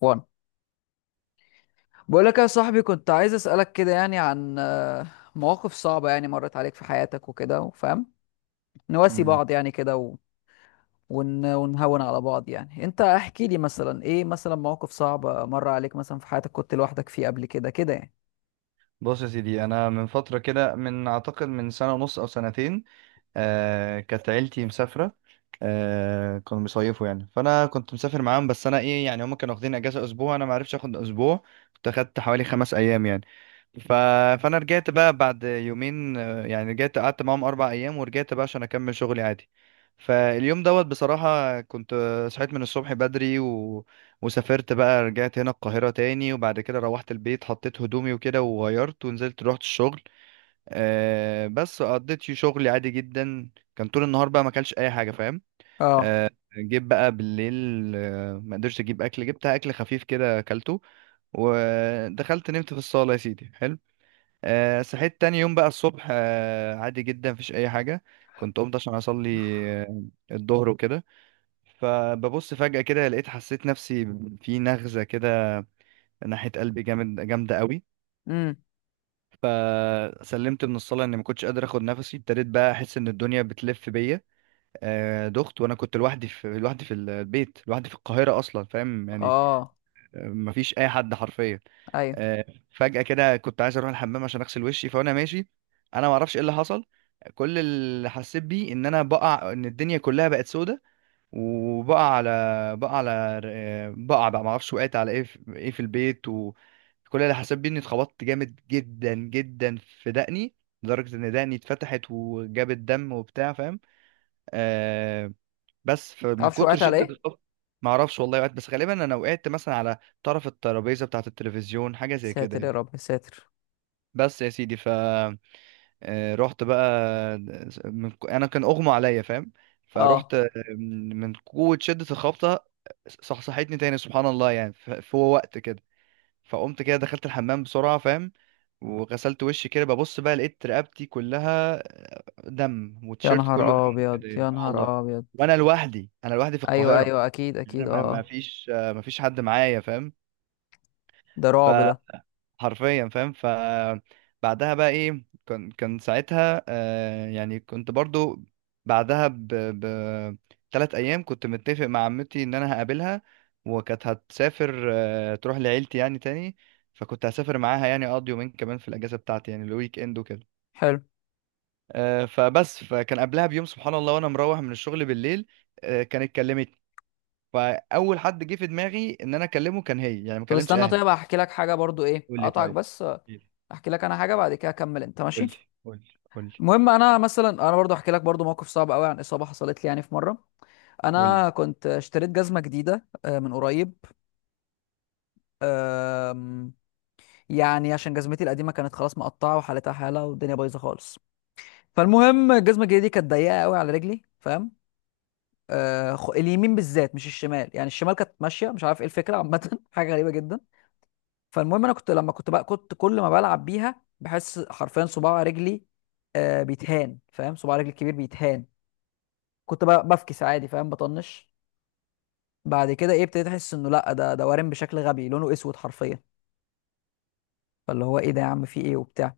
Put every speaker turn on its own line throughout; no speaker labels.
وان، بقول لك يا صاحبي كنت عايز اسالك كده يعني عن مواقف صعبه يعني مرت عليك في حياتك وكده، وفاهم نواسي
مم.
بعض يعني كده ونهون على بعض. يعني انت احكي لي مثلا ايه مثلا مواقف صعبه مر عليك مثلا في حياتك، كنت لوحدك فيه قبل كده كده يعني.
بص يا سيدي، انا من فتره كده، من اعتقد من سنه ونص او سنتين. كانت عيلتي مسافره. كانوا بيصيفوا يعني، فانا كنت مسافر معاهم. بس انا ايه يعني، هم كانوا واخدين اجازه اسبوع، انا ما عرفتش اخد اسبوع. كنت اخدت حوالي 5 ايام يعني. ف... فانا رجعت بقى بعد يومين، يعني رجعت قعدت معاهم 4 ايام ورجعت بقى عشان اكمل شغلي عادي. فاليوم دوت بصراحة، كنت صحيت من الصبح بدري، وسافرت بقى رجعت هنا القاهرة تاني، وبعد كده روحت البيت، حطيت هدومي وكده وغيرت، ونزلت رحت الشغل. بس قضيت فيه شغلي عادي جدا. كان طول النهار بقى ما اكلش اي حاجة، فاهم؟
اه.
آه جيت بقى بالليل، ما قدرتش اجيب اكل، جبت اكل خفيف كده اكلته، ودخلت نمت في الصالة يا سيدي حلو. صحيت تاني يوم بقى الصبح، عادي جدا، مفيش اي حاجه. كنت قمت عشان اصلي، آه الظهر وكده. فببص فجاه كده، لقيت حسيت نفسي في نغزه كده ناحيه قلبي، جامده قوي.
امم.
فسلمت من الصلاه اني ما كنتش قادر اخد نفسي، ابتديت بقى احس ان الدنيا بتلف بيا. دخت، وانا كنت لوحدي، في البيت، لوحدي في القاهره اصلا، فاهم يعني؟
اه.
مفيش اي حد حرفيا.
ايوه.
آه، فجأة كده كنت عايز اروح الحمام عشان اغسل وشي، فانا ماشي، انا ما اعرفش ايه اللي حصل. كل اللي حسيت بيه ان انا بقع، ان الدنيا كلها بقت سودة، وبقع على بقع على آه، بقع بقى ما اعرفش وقعت على ايه، في البيت. وكل اللي حسيت بيه اني اتخبطت جامد جدا جدا في دقني، لدرجة ان دقني اتفتحت وجابت دم وبتاع، فاهم؟ آه بس فمن
تعرفش
كتر
وقعت على
شدة
ايه؟
الخبط، ما اعرفش والله وقعت، بس غالبا انا وقعت مثلا على طرف الترابيزة بتاعة التلفزيون، حاجة زي كده
ساتر يا
يعني.
رب ساتر.
بس يا سيدي، ف آه، رحت بقى، انا كان اغمى عليا، فاهم؟ فرحت،
اه،
من قوة شدة الخبطة صحصحتني تاني، سبحان الله يعني، في وقت كده. فقمت كده دخلت الحمام بسرعة، فاهم؟ وغسلت وشي كده، ببص بقى لقيت رقبتي كلها دم،
يا
والتيشيرت كله
نهار
دم
ابيض
كده يعني،
يا
اه والله.
نهار ابيض.
وانا لوحدي، انا لوحدي في
ايوه
القاهرة،
ايوه، اكيد
يعني انا
اكيد. اه
ما
آه.
فيش، ما فيش حد معايا، فاهم؟
ده رعب ده.
حرفيا، فاهم؟ فبعدها بقى ايه، كان ساعتها يعني كنت برضو. بعدها 3 ايام كنت متفق مع عمتي ان انا هقابلها، وكانت هتسافر تروح لعيلتي يعني تاني. فكنت هسافر معاها، يعني اقضي يومين كمان في الاجازه بتاعتي، يعني الويك اند وكده.
حلو.
فبس فكان قبلها بيوم، سبحان الله، وانا مروح من الشغل بالليل، كانت كلمت. فاول حد جه في دماغي ان انا اكلمه كان هي، يعني ما
طب
كلمتش
استنى،
اهلي.
طيب هحكي لك حاجه برضو، ايه
قول لي
اقطعك
طيب.
بس احكي لك انا حاجه، بعد كده اكمل انت
قول
ماشي.
لي قول لي. قول لي.
المهم انا مثلا، انا برضو احكي لك برضو موقف صعب قوي عن اصابه حصلت لي يعني في مره.
قول
انا
لي.
كنت اشتريت جزمه جديده من قريب. آم، يعني عشان جزمتي القديمه كانت خلاص مقطعه وحالتها حاله والدنيا بايظه خالص. فالمهم الجزمه الجديده دي كانت ضيقه قوي على رجلي، فاهم؟ اليمين بالذات مش الشمال، يعني الشمال كانت ماشيه، مش عارف ايه الفكره عامه حاجه غريبه جدا. فالمهم انا كنت لما كنت بقى كنت كل ما بلعب بيها بحس حرفيا صباع رجلي بيتهان، فاهم؟ صباع رجلي الكبير بيتهان. كنت بقى بفكس عادي، فاهم، بطنش. بعد كده ايه، ابتديت احس انه لا، ده وارم بشكل غبي، لونه اسود حرفيا. فاللي هو ايه ده يا عم، في ايه وبتاع.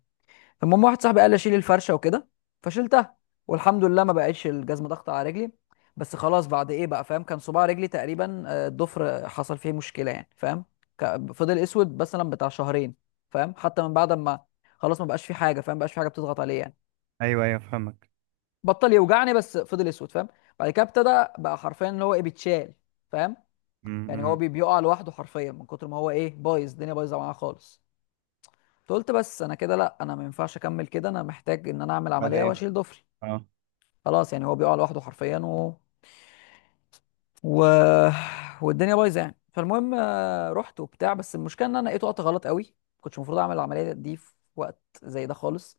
المهم واحد صاحبي قال لي اشيل الفرشه وكده، فشيلتها، والحمد لله ما بقتش الجزمه ضغط على رجلي. بس خلاص بعد ايه بقى فاهم، كان صباع رجلي تقريبا الضفر حصل فيه مشكله يعني، فاهم؟ فضل اسود مثلا بتاع شهرين، فاهم، حتى من بعد ما خلاص ما بقاش فيه حاجه، فاهم، ما بقاش فيه حاجه بتضغط عليه يعني.
ايوه، ايوه، فهمك.
بطل يوجعني بس فضل اسود، فاهم. بعد كده ابتدى بقى حرفيا اللي هو ايه، بيتشال، فاهم؟ يعني هو
امم.
بيقع لوحده حرفيا من كتر ما هو ايه بايظ، الدنيا بايظه معاه خالص. قلت بس انا كده لا، انا ما ينفعش اكمل كده، انا محتاج ان انا اعمل عمليه
بعدين.
واشيل ضفري.
اه.
خلاص يعني هو بيقع لوحده حرفيا و... والدنيا بايظه يعني. فالمهم رحت وبتاع، بس المشكله ان انا لقيته وقت غلط قوي. كنتش المفروض اعمل العمليه دي في وقت زي ده خالص.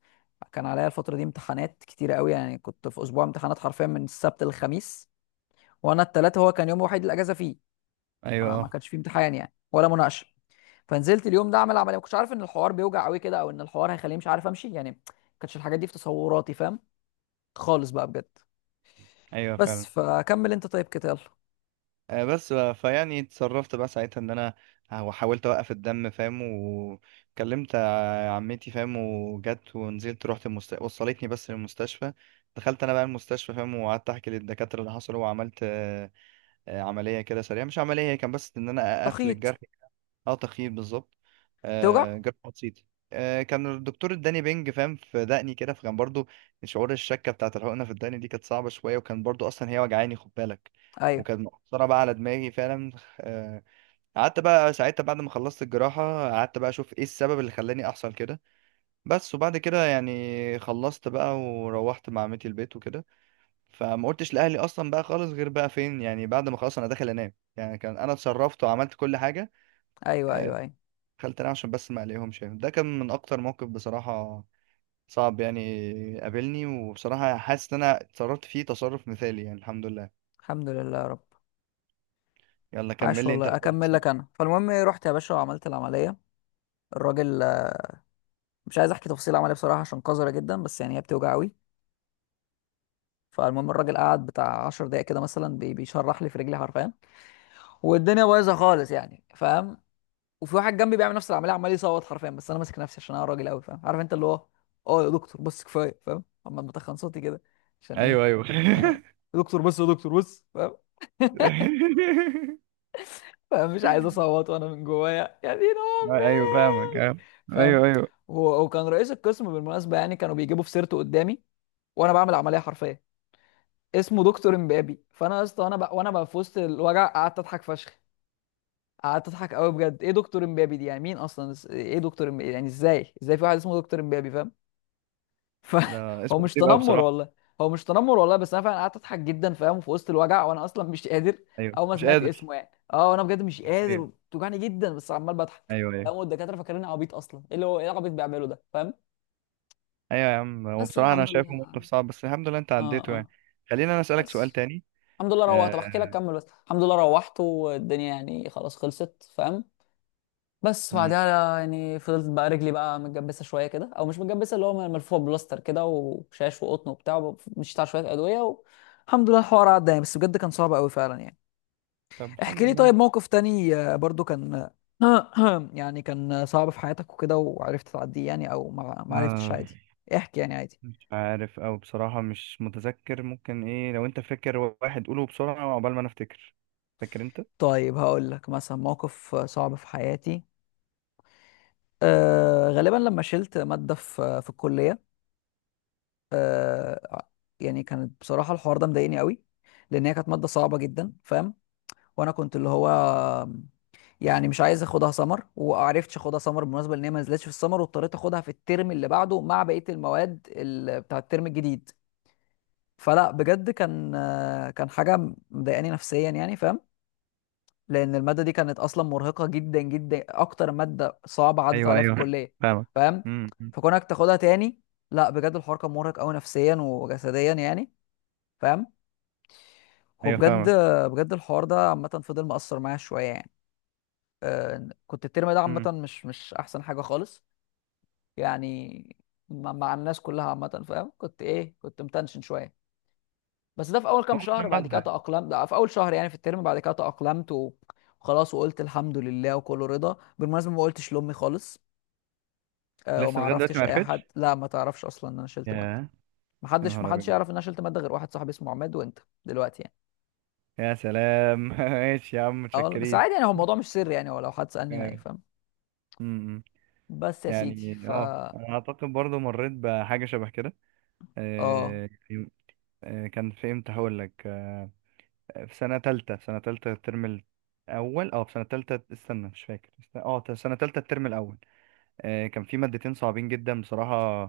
كان عليا الفتره دي امتحانات كتيره قوي، يعني كنت في اسبوع امتحانات حرفيا من السبت للخميس. وانا التلاتة هو كان يوم الوحيد الاجازه فيه،
ايوه.
ما
اه.
كانش فيه امتحان يعني ولا مناقشه. فنزلت اليوم ده اعمل عمليه، ما كنتش عارف ان الحوار بيوجع قوي كده، او ان الحوار هيخليني مش عارف امشي يعني. ما كانتش الحاجات دي في تصوراتي، فاهم؟ خالص بقى بجد.
ايوه
بس
فعلا.
فكمل انت طيب كده يلا.
بس بقى، فيعني اتصرفت بقى ساعتها ان انا حاولت اوقف الدم، فاهم؟ وكلمت عمتي، فاهم؟ وجت ونزلت رحت، وصلتني بس للمستشفى. دخلت انا بقى المستشفى، فاهم؟ وقعدت احكي للدكاتره اللي حصل، وعملت عمليه كده سريعه، مش عمليه، هي كان بس ان انا اقفل
تخيط.
الجرح. اه، تخييم بالظبط.
توجع.
جراحة بسيطة. كان الدكتور اداني بنج، فاهم؟ في دقني كده، فكان برضو شعور الشكة بتاعت الحقنة في الدقن دي كانت صعبة شوية، وكان برضو أصلا هي وجعاني، خد بالك.
ايوه
وكانت مؤثرة بقى على دماغي فعلا. آه قعدت بقى ساعتها بعد ما خلصت الجراحة، قعدت بقى أشوف إيه السبب اللي خلاني أحصل كده. بس وبعد كده يعني خلصت بقى، وروحت مع عمتي البيت وكده. فما قلتش لأهلي أصلا بقى خالص، غير بقى فين، يعني بعد ما خلاص أنا داخل أنام، يعني كان أنا اتصرفت وعملت كل حاجة.
ايوه ايوه.
آه،
ايوه.
خلت انا عشان بس ما عليهمش، يعني ده كان من اكتر موقف بصراحة صعب يعني قابلني، وبصراحة حاسس ان انا اتصرفت فيه تصرف مثالي، يعني الحمد لله.
الحمد لله يا رب.
يلا كمل
عاش
لي انت
والله.
بقى اللي
اكمل
حصل.
لك انا، فالمهم إيه، رحت يا باشا وعملت العمليه. الراجل مش عايز احكي تفاصيل العمليه بصراحه عشان قذره جدا، بس يعني هي بتوجع قوي. فالمهم الراجل قعد بتاع 10 دقايق كده مثلا بيشرح لي في رجلي حرفيا، والدنيا بايظه خالص يعني، فاهم. وفي واحد جنبي بيعمل نفس العمليه عمال يصوت حرفيا، بس انا ماسك نفسي عشان انا راجل قوي، فاهم، عارف انت اللي هو، اه يا دكتور بس كفايه، فاهم، اما بتخن صوتي كده عشان ايه.
ايوه، ايوه.
آه، يا دكتور بس يا دكتور بس. فمش عايز اصوت، وانا من جوايا يا دين
ايوه فاهمك.
امي،
آه.
فاهم.
ايوه، ايوه.
هو وكان رئيس القسم بالمناسبه يعني، كانوا بيجيبوا في سيرته قدامي وانا بعمل عمليه حرفيه. اسمه دكتور امبابي، فانا يا اسطى وانا وانا بقى في وسط الوجع قعدت اضحك فشخ. قعدت اضحك قوي بجد، ايه دكتور امبابي دي يعني، مين اصلا، ايه دكتور امبابي يعني، ازاي ازاي في واحد اسمه دكتور امبابي، فاهم.
لا،
فهو
اسمه
مش
غريب قوي
تنمر
بصراحة.
والله. هو مش تنمر والله، بس انا فعلا قعدت اضحك جدا، فاهم، في وسط الوجع وانا اصلا مش قادر.
ايوه
اول ما
مش
سمعت
قادر.
اسمه يعني اه، انا بجد مش قادر
ايوه،
وبتوجعني جدا، بس عمال بضحك،
ايوه، ايوه.
فاهم، والدكاتره فاكريني عبيط اصلا، ايه اللي هو ايه العبيط بيعمله ده، فاهم.
ايوه يا عم، هو
بس
بصراحة انا
الحمد
شايفه
لله.
موقف صعب، بس الحمد لله انت
اه
عديته
اه.
يعني. خلينا، انا اسألك سؤال
بس
تاني.
الحمد لله روحت.
آه.
طب احكي لك كمل، بس الحمد لله روحت والدنيا يعني خلاص خلصت، فاهم. بس
مم.
بعدها يعني فضلت بقى رجلي بقى متجبسه شويه كده، او مش متجبسه، اللي هو ملفوفه بلاستر كده وشاش وقطن وبتاع، مشيت على شويه ادويه الحمد لله الحوار عدى يعني، بس بجد كان صعب قوي فعلا يعني.
طب
احكي
الحمد
لي
لله.
طيب موقف تاني برضو كان يعني كان صعب في حياتك وكده، وعرفت تعديه يعني، او ما عرفتش
آه.
عادي. احكي يعني عادي.
مش عارف، او بصراحة مش متذكر، ممكن ايه لو انت فاكر. واحد قوله بسرعة عقبال ما انا افتكر. فاكر انت؟
طيب هقول لك مثلا موقف صعب في حياتي. أه غالبا لما شلت مادة في الكلية. آه يعني كانت بصراحة الحوار ده مضايقني قوي، لأن هي كانت مادة صعبة جدا، فاهم. وأنا كنت اللي هو يعني مش عايز اخدها سمر، وعرفتش اخدها سمر بالمناسبة، لأن هي ما نزلتش في السمر، واضطريت اخدها في الترم اللي بعده مع بقية المواد بتاع الترم الجديد. فلا بجد كان كان حاجة مضايقاني نفسيا يعني، فاهم، لأن المادة دي كانت أصلا مرهقة جدا جدا، أكتر مادة صعبة عدت
ايوه،
عليها في
ايوه،
الكلية،
فاهمك.
فاهم.
امم.
فكونك تاخدها تاني، لا بجد الحوار كان مرهق قوي نفسيا وجسديا يعني، فاهم. هو
ايوه
بجد،
فاهمك.
بجد الحوار ده عامة فضل مأثر معايا شوية يعني. كنت الترم ده عامة
امم.
مش أحسن حاجة خالص، يعني مع الناس كلها عامة، فاهم، كنت إيه، كنت متنشن شوية. بس ده في أول كام شهر، بعد
عدى.
كده تأقلمت، ده في أول شهر يعني في الترم، بعد كده تأقلمت و- وخلاص، وقلت الحمد لله وكله رضا. بالمناسبة ما قلتش لأمي خالص وما
لسه لغاية دلوقتي ما
عرفتش أي
عرفتش.
حد، لا ما تعرفش أصلا إن أنا شلت مادة.
يا يا
محدش
نهار
محدش
ابيض.
يعرف إن أنا شلت مادة غير واحد صاحبي اسمه عماد، وأنت دلوقتي يعني.
يا سلام. ماشي يا عم،
اه والله، بس
متشكرين.
عادي يعني، هو الموضوع مش سر يعني، ولو حد سألني
أيوة.
هيفهم.
امم،
بس يا سيدي
يعني اه،
فا،
انا اعتقد برضو مريت بحاجة شبه كده.
اه
آه، كان في امتى، هقول لك. في سنة تالتة، الترم الأول، أو في سنة تالتة، استنى، مش فاكر، في سنة تالتة الترم الأول. كان في مادتين صعبين جدا بصراحة،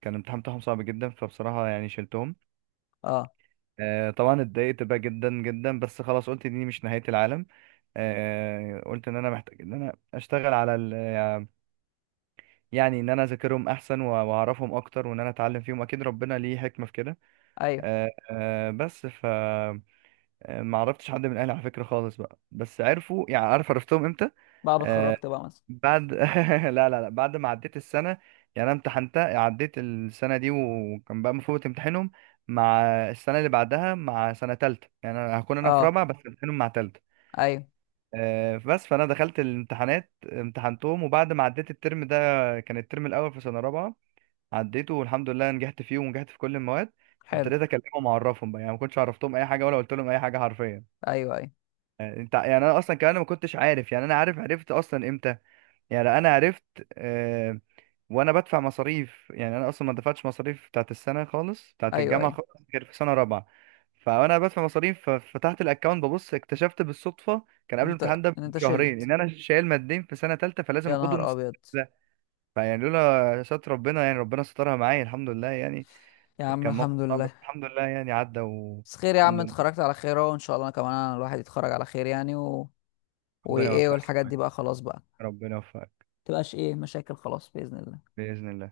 كان الامتحان بتاعهم صعب جدا، فبصراحة يعني شلتهم.
اه.
طبعا اتضايقت بقى جدا جدا، بس خلاص قلت دي مش نهاية العالم. قلت إن أنا محتاج إن أنا أشتغل على يعني إن أنا أذاكرهم أحسن، وأعرفهم أكتر، وإن أنا أتعلم فيهم، أكيد ربنا ليه حكمة في كده.
ايوه
بس، ما عرفتش حد من الاهلي على فكره خالص بقى، بس عرفوا، يعني عارف عرفتهم امتى؟
بعد ما
آه
اتخرجت بقى مثلا.
بعد لا، لا، لا، بعد ما عديت السنه. يعني انا امتحنتها، عديت السنه دي، وكان بقى المفروض امتحنهم مع السنه اللي بعدها، مع سنه تالته، يعني انا هكون انا في
اه.
رابعه بس امتحنهم مع تالته.
ايوه.
بس فانا دخلت الامتحانات امتحنتهم، وبعد ما عديت الترم ده، كان الترم الاول في سنه رابعه، عديته والحمد لله نجحت فيه ونجحت في كل المواد.
حلو.
ابتديت اكلمهم واعرفهم بقى، يعني ما كنتش عرفتهم اي حاجه، ولا قلت لهم اي حاجه حرفيا.
ايوه ايوه
يعني انت، يعني انا اصلا كمان ما كنتش عارف، يعني انا عارف عرفت اصلا امتى؟ يعني انا عرفت آه وانا بدفع مصاريف. يعني انا اصلا ما دفعتش مصاريف بتاعت السنه خالص، بتاعت
ايوه
الجامعه
ايوه.
خالص، غير في سنه رابعه. فانا بدفع مصاريف، ففتحت الاكونت، ببص، اكتشفت بالصدفه، كان قبل
انت
الامتحان ده
انت
بشهرين،
شلت؟
ان انا شايل مادين في سنه ثالثه، فلازم
يا نهار
اخدهم السنة
ابيض.
ده. فيعني لولا ستر ربنا، يعني ربنا سترها معايا، الحمد لله يعني.
يا عم
كان موقف
الحمد
صعب بس
لله.
الحمد لله يعني عدى،
بس خير يا عم،
والحمد
انت
لله.
اتخرجت على خير اهو، ان شاء الله انا كمان، انا الواحد يتخرج على خير يعني
ربنا
وايه،
يوفقك يا
والحاجات
اخويا،
دي بقى خلاص بقى،
ربنا يوفقك.
متبقاش ايه مشاكل خلاص باذن الله.
باذن الله.